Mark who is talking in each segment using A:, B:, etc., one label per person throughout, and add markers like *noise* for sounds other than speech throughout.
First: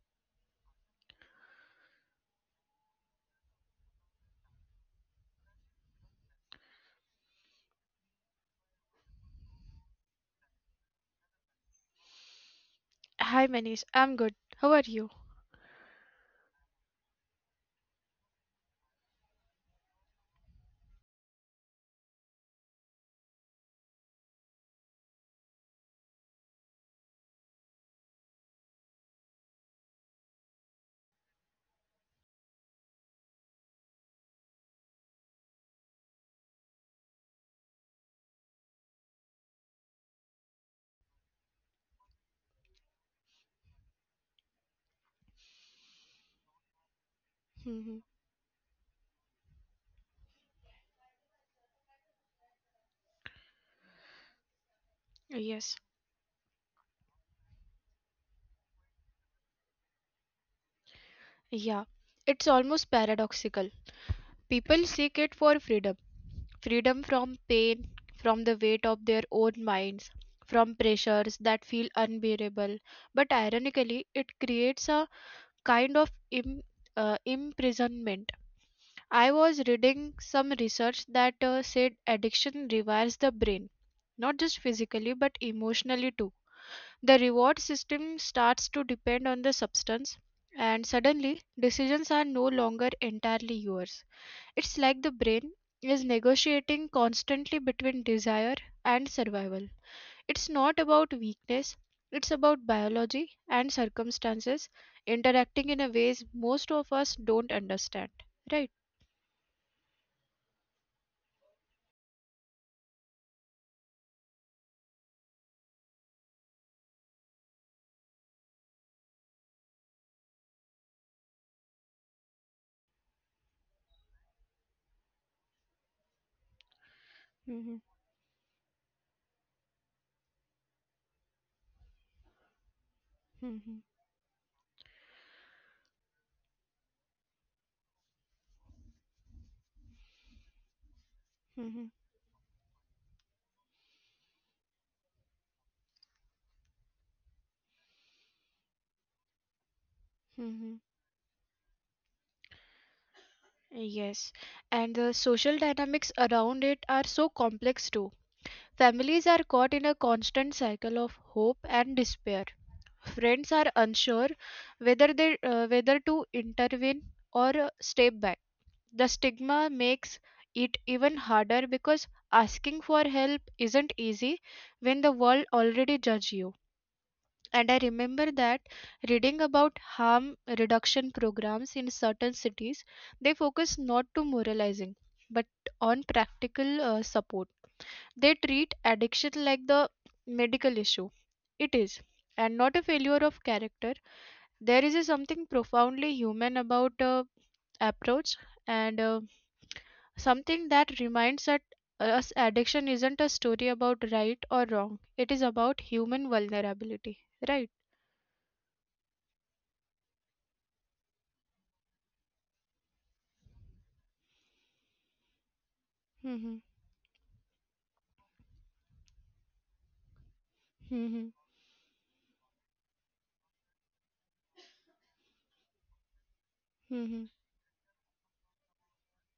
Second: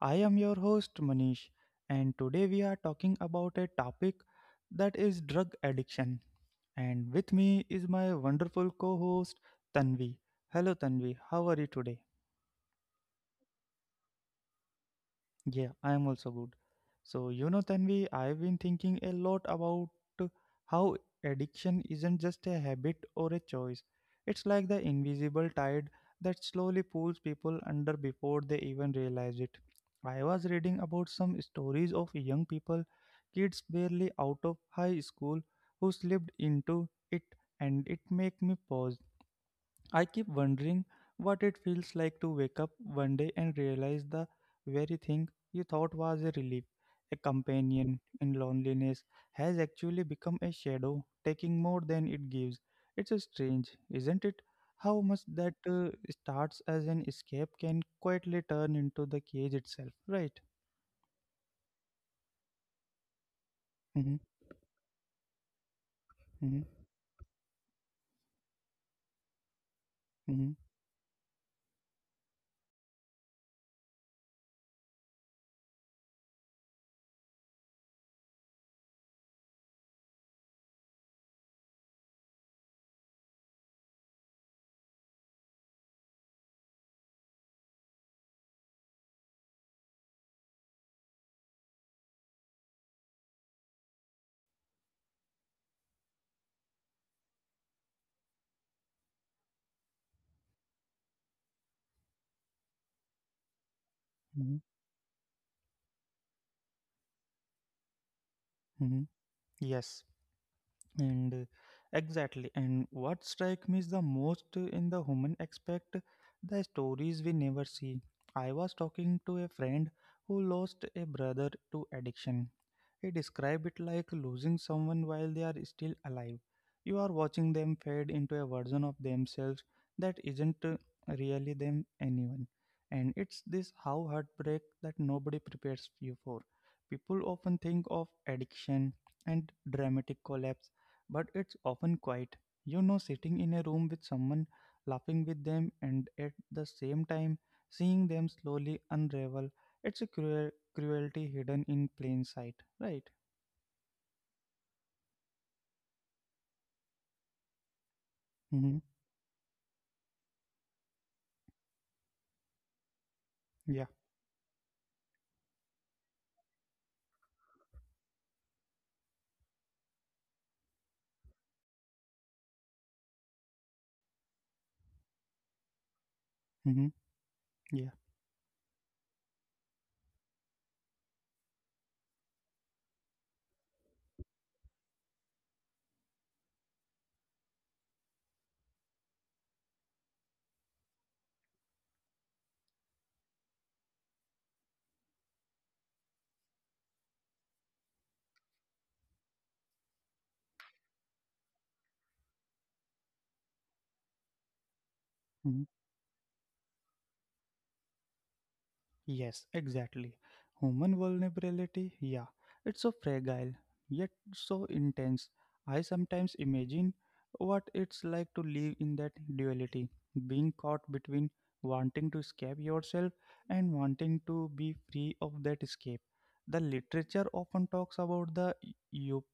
A: I am your host, Manish, and today we are talking about a topic that is drug addiction. And with me is my wonderful co host, Tanvi. Hello, Tanvi, how are you today?
B: Hi Manish, I'm good. How are you?
A: Yeah, I am also good. So, you know, Tanvi, I've been thinking a lot about uh, how addiction isn't just a habit or a choice. It's like the invisible tide that slowly pulls people under before they even realize it. I was reading about some stories of young people, kids barely out of high school, who slipped into it, and it made me pause. I keep wondering what it feels like to wake up one day and realize the very thing you thought was a relief, a
B: hmm
A: companion in loneliness, has actually become a shadow, taking more than it gives. It's a strange, isn't it? How much that
B: Yes.
A: starts as an escape can quietly turn into the cage itself, right?
B: Yeah. It's almost paradoxical.
A: Mm-hmm,
B: People seek it for freedom.
A: mm-hmm,
B: Freedom from pain, from the weight of their own minds,
A: mm-hmm,
B: from pressures that feel unbearable. But ironically, it creates a kind of imprisonment. I was reading some research that said addiction rewires the brain, not just physically but emotionally too. The reward system starts to depend on the substance, and suddenly decisions are no longer entirely yours. It's like the brain is negotiating constantly between desire and survival. It's not about weakness, it's about biology and
A: mm-hmm,
B: circumstances interacting in a ways most of us don't understand, right?
A: mm-hmm. Yes. And exactly, and what strikes me is the most, in the human aspect, the stories we never see. I was talking to a friend who lost a brother to addiction. He described it like losing someone while they are still alive. You are watching
B: Mm-hmm,
A: them fade into a version of themselves that isn't really them anyone, and it's
B: mm-hmm,
A: this how heartbreak that nobody prepares you for. People often think of addiction and dramatic collapse, but it's
B: mm-hmm,
A: often quiet. You know, sitting in a room with someone, laughing with them, and at the same time seeing them slowly unravel. It's a cruel
B: mm-hmm.
A: cruelty hidden in plain sight, right?
B: Yes, and the social dynamics around it are so complex too.
A: Mm-hmm.
B: Families are caught in a constant cycle of hope and despair. Friends are
A: Yeah.
B: unsure whether to intervene or step back. The stigma makes it even harder because asking for help isn't easy when the world already judge you.
A: Mm-hmm.
B: And I
A: Yeah.
B: remember that reading about harm reduction programs in certain cities, they focus not to moralizing but on practical support. They treat addiction like the medical issue it is, and not a failure of character. There is a something profoundly human about approach, and something that reminds that us addiction isn't a story about right or wrong. It is
A: Mm-hmm.
B: about human vulnerability, right?
A: Yes, exactly. Human vulnerability, yeah, it's so fragile, yet so intense. I sometimes
B: Mm-hmm.
A: imagine what it's like to live in that duality, being caught
B: Mm-hmm.
A: between wanting to escape yourself and wanting to be free of that escape. The
B: Mm-hmm.
A: literature often talks about the eu-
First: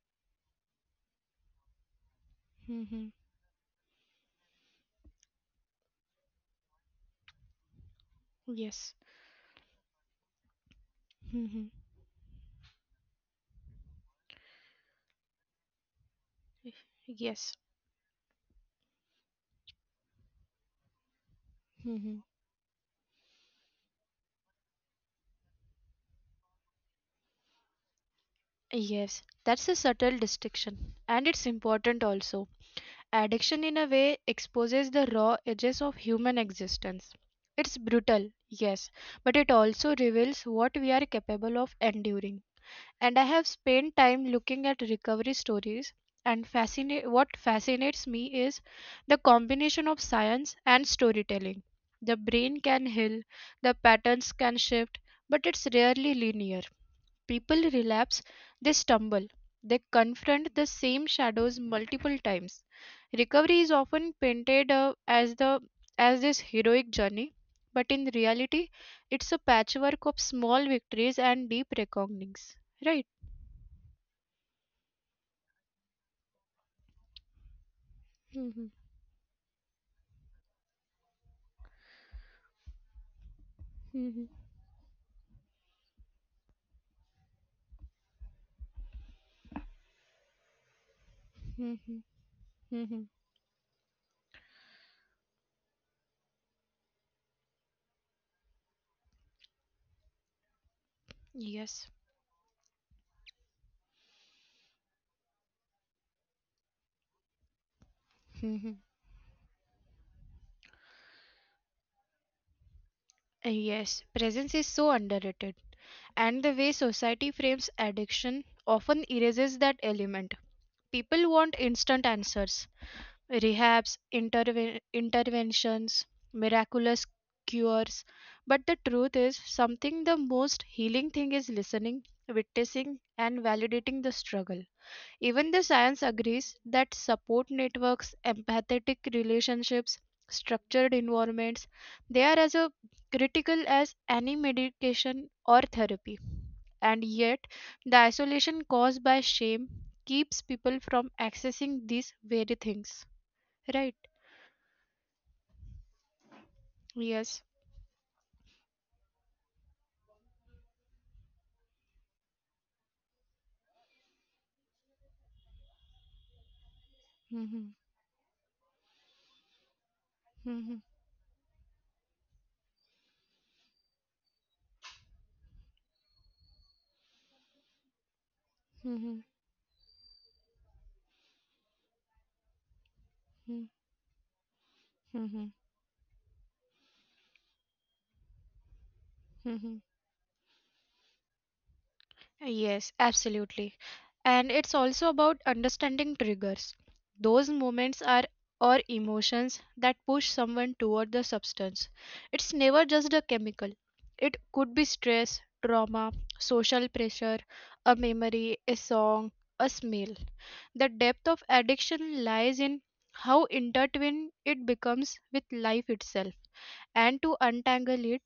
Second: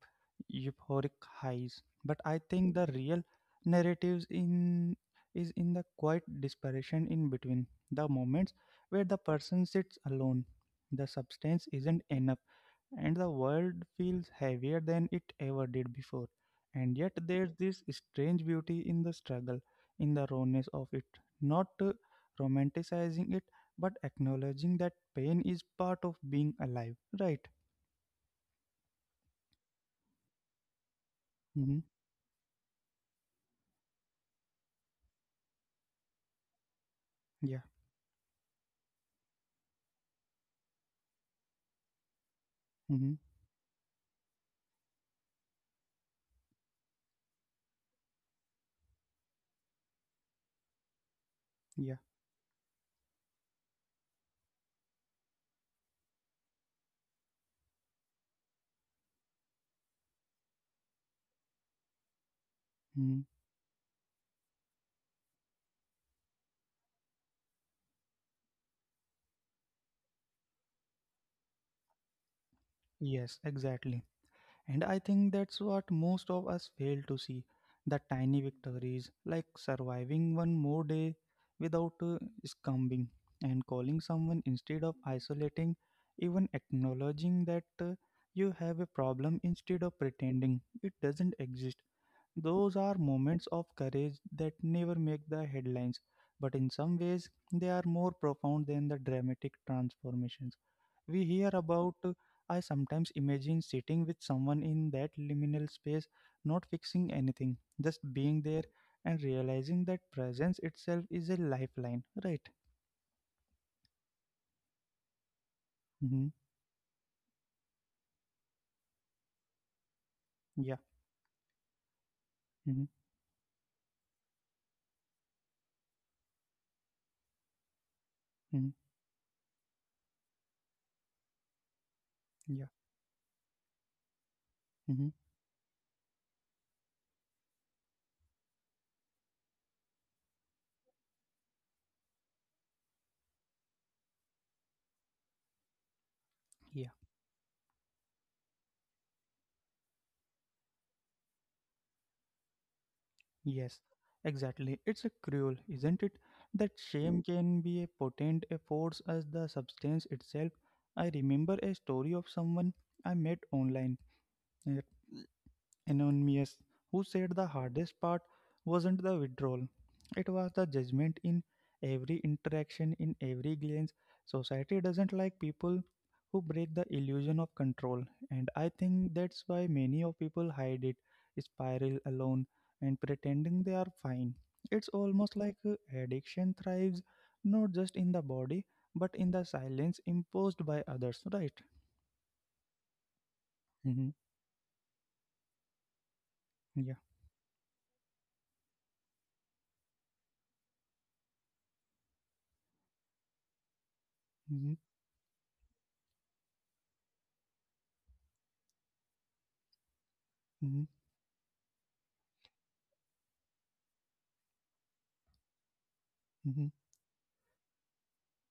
A: euphoric highs, but I think the
B: Mm-hmm.
A: real narratives in is in the quiet desperation in between the moments
B: Yes.
A: where the person sits alone. The substance
B: Mm-hmm.
A: isn't enough, and the world feels heavier than it ever did before. And yet,
B: Yes.
A: there's this strange beauty in the struggle, in the rawness of it, not
B: Mm-hmm.
A: romanticizing it, but acknowledging that pain is part of being alive, right?
B: Yes, that's a subtle distinction, and it's
A: Mm-hmm.
B: important also. Addiction, in a way, exposes the raw edges of human existence.
A: Yeah.
B: It's brutal, yes, but it also reveals what we are capable of enduring. And
A: Mm-hmm.
B: I have spent time looking at recovery stories, and what fascinates me is the combination of science and storytelling.
A: Yeah.
B: The brain can heal, the patterns can shift, but it's rarely linear. People relapse, they stumble, they confront the same shadows multiple times.
A: Mm-hmm.
B: Recovery is often painted as this heroic journey, but in reality, it's a patchwork of small victories and deep reckonings. Right?
A: Yes, exactly. And I think that's what most of us fail to see: the tiny
B: Mhm,
A: victories, like surviving one more day without succumbing, and calling
B: mhm,
A: someone instead of isolating, even acknowledging that you have a problem instead of pretending it doesn't exist.
B: mhm,
A: Those are
B: mhm.
A: moments of courage that never make the headlines, but in some ways, they are more profound than the dramatic transformations we hear about.
B: Yes.
A: I sometimes imagine sitting with someone in that liminal space, not fixing anything, just being there
B: Mhm.
A: and realizing that presence itself is a lifeline, right?
B: Yes, presence is so underrated.
A: Mm-hmm.
B: And the way society frames addiction often erases that element.
A: Yeah.
B: People want instant answers,
A: Mm-hmm.
B: rehabs, interventions, miraculous cures. But the
A: Hmm.
B: truth is, something the most healing thing is listening,
A: Yeah.
B: witnessing, and validating the struggle.
A: Mm-hmm.
B: Even the science agrees that support networks, empathetic relationships, structured environments, they are as a critical as any medication or therapy.
A: Yeah.
B: And yet, the isolation caused by shame keeps people from accessing these very things.
A: Yes.
B: Right.
A: Exactly. It's a cruel, isn't it? That shame
B: Yes.
A: can be a potent a force as the substance itself. I remember a story of someone I met online. eh, Anonymous, who said the
B: Mm-hmm.
A: hardest part wasn't the withdrawal, it was
B: Mm-hmm.
A: the judgment in every interaction, in every glance. Society doesn't like people who break the illusion of control, and I
B: Mm-hmm.
A: think that's why many of people hide it, spiral alone, and pretending they are fine. It's
B: Mm-hmm.
A: almost like addiction thrives not just in the body but in the
B: Mm-hmm.
A: silence imposed by others, right?
B: Yes, absolutely.
A: Mm-hmm.
B: And it's also about understanding triggers.
A: Yeah.
B: Those moments are or emotions that push someone toward the substance. It's never just a chemical.
A: Mm-hmm.
B: It could be stress, trauma, social pressure, a memory, a song, a smell.
A: Mm-hmm.
B: The depth of addiction lies in how intertwined it becomes with life itself.
A: Mm-hmm.
B: And to untangle it,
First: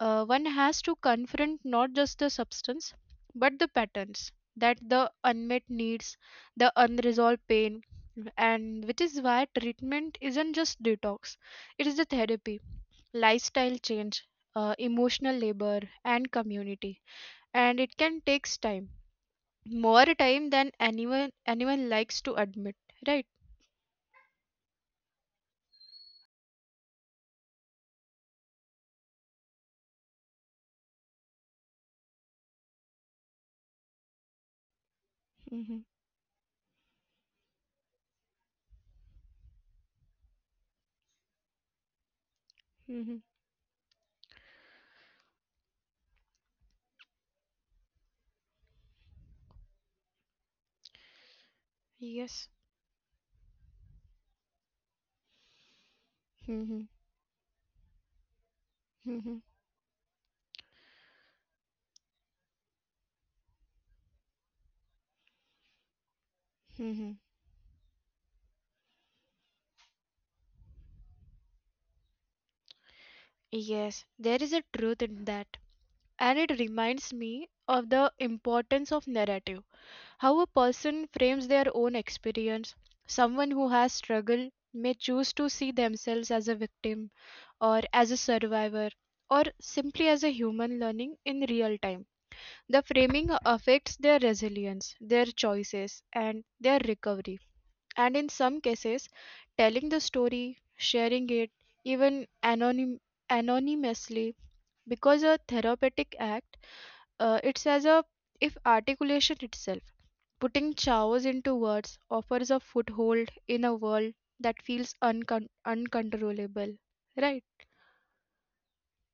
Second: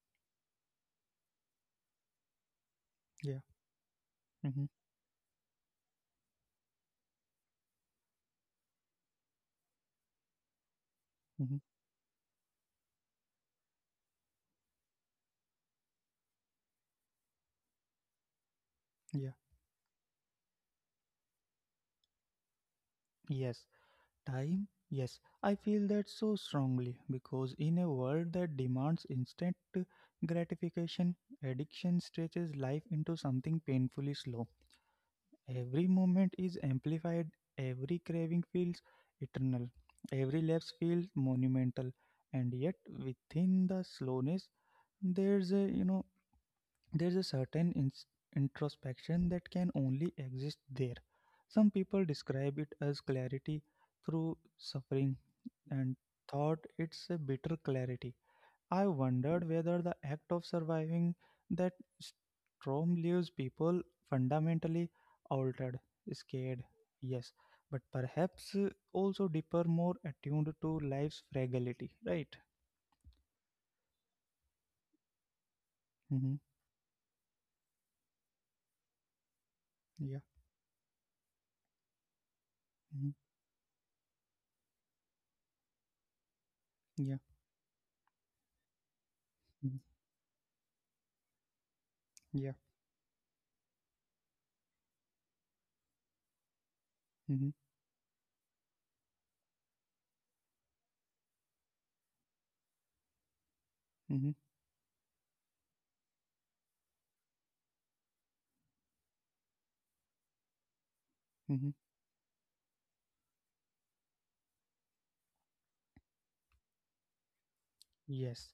B: one has to confront not just the substance
A: Yeah.
B: but the patterns, that
A: Mm-hmm.
B: the unmet needs, the unresolved pain, and which is why treatment isn't just detox. It is
A: Mm-hmm.
B: a therapy, lifestyle change, emotional labor and community, and it can takes time,
A: Yeah,
B: more time than anyone likes to admit, right?
A: yes, time. Yes, I feel that so strongly because in a world that demands instant gratification, addiction stretches life into something painfully slow.
B: mm-hmm.
A: Every moment is amplified, every craving feels eternal, every lapse feels monumental, and
B: Mm-hmm.
A: yet within the slowness, there's a there's a certain ins introspection that can only exist there. Some people
B: Yes.
A: describe it as clarity through suffering and
B: mm-hmm.
A: thought it's a bitter clarity. I
B: Mm-hmm.
A: wondered whether the act of surviving that storm leaves people fundamentally altered, scared,
B: Mm-hmm.
A: yes, but perhaps also deeper, more attuned to life's fragility, right?
B: Yes, there is a truth in that. And it
A: Mm-hmm.
B: reminds me of the importance of narrative. How a
A: Yeah.
B: person frames their own experience. Someone
A: Mm-hmm.
B: who has struggled may choose to see themselves as a victim
A: Yeah.
B: or as a survivor or simply as
A: Mm-hmm.
B: a human learning in real time. The
A: Yeah.
B: framing affects their resilience, their choices, and their recovery.
A: Mm-hmm.
B: And in some cases, telling the story, sharing it, even anonymously,
A: Mm-hmm.
B: because a therapeutic act, it's as a if articulation itself, putting chaos into words,
A: Mm-hmm.
B: offers a foothold in a world that feels uncontrollable. Right?
A: Yes,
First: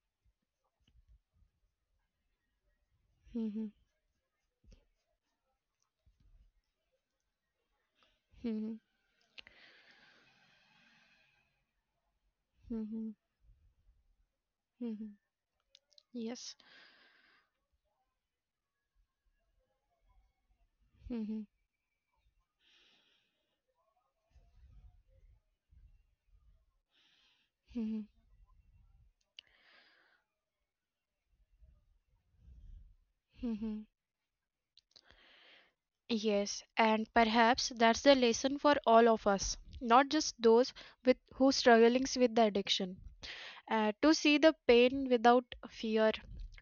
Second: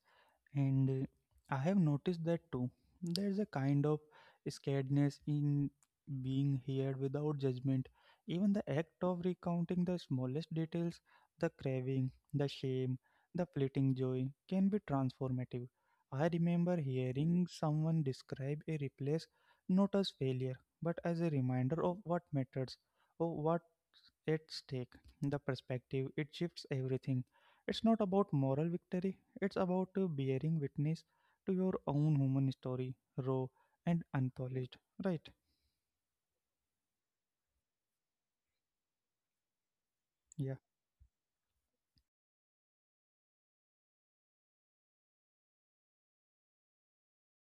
A: and I have noticed that too. There's a
B: Mhm,
A: kind of scaredness in being here without judgment. Even the
B: mhm,
A: act of recounting the smallest details, the craving, the shame,
B: mhm,
A: the fleeting joy can be
B: mhm.
A: transformative. I
B: Yes.
A: remember hearing someone describe a replace not as failure, but as a
B: Mhm,
A: reminder of what matters, of what at stake. The perspective it shifts everything. It's not
B: mhm,
A: about moral victory, it's about bearing witness to your own human story, raw and
B: mhm.
A: unpolished, right?
B: Yes, and perhaps that's the lesson for all of us,
A: Yeah.
B: not just those with who struggling with the addiction. To see the pain without fear,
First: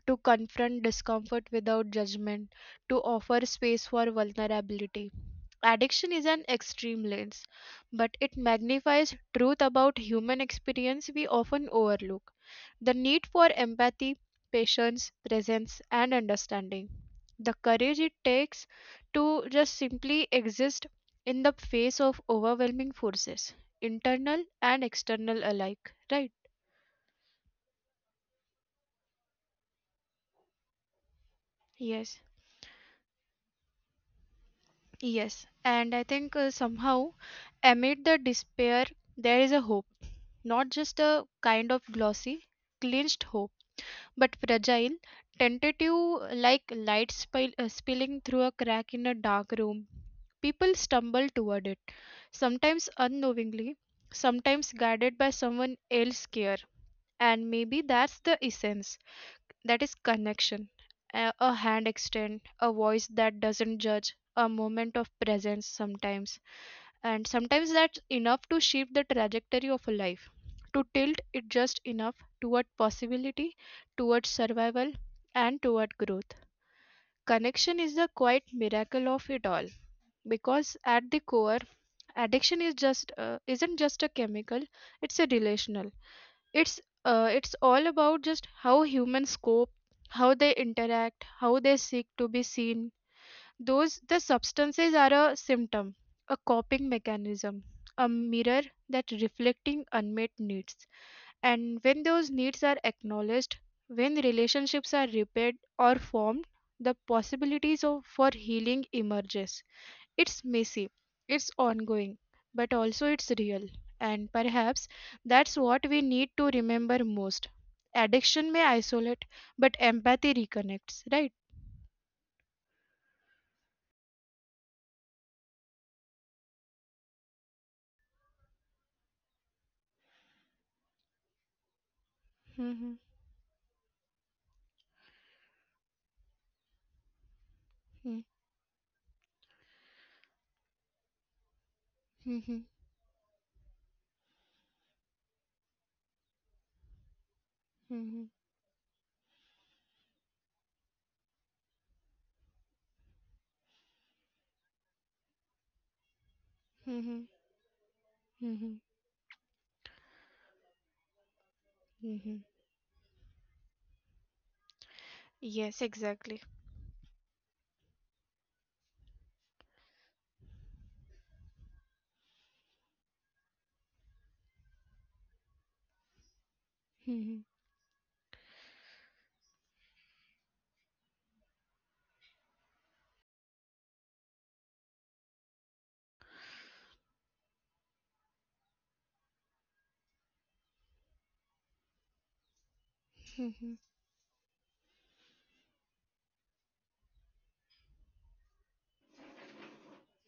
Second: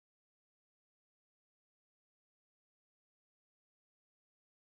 B: to confront discomfort without judgment, to offer space for vulnerability. Addiction is an extreme lens, but it magnifies truth about human experience we often overlook the need for empathy, patience, presence, and understanding. The courage it takes to just simply exist in the face of overwhelming forces, internal and external alike, right? Yes. Yes, and I think somehow amid the despair, there is a hope. Not just a kind of glossy, clinched hope, but fragile, tentative, like spilling through a crack in a dark room. People stumble toward it, sometimes unknowingly, sometimes guided by someone else's care. And maybe that's the essence, that is connection. A hand extend, a voice that doesn't judge, a moment of presence, sometimes and sometimes that's enough to shape the trajectory of a life, to tilt it just enough toward possibility, toward survival, and toward growth. Connection is the quiet miracle of it all, because at the core addiction is just isn't just a chemical, it's a relational, it's all about just how humans cope, how they interact, how they seek to be seen. Those the substances are a symptom, a coping mechanism, a mirror that reflecting unmet needs. And when those needs are acknowledged, when relationships are repaired or formed, the possibilities of for healing emerges. It's messy, it's ongoing, but also it's real. And perhaps that's what we need to remember most. Addiction may isolate, but empathy reconnects, right? hmm hmm hmm hmm Mhm. Mhm. Mhm. Yes, exactly. Mhm. Mhm.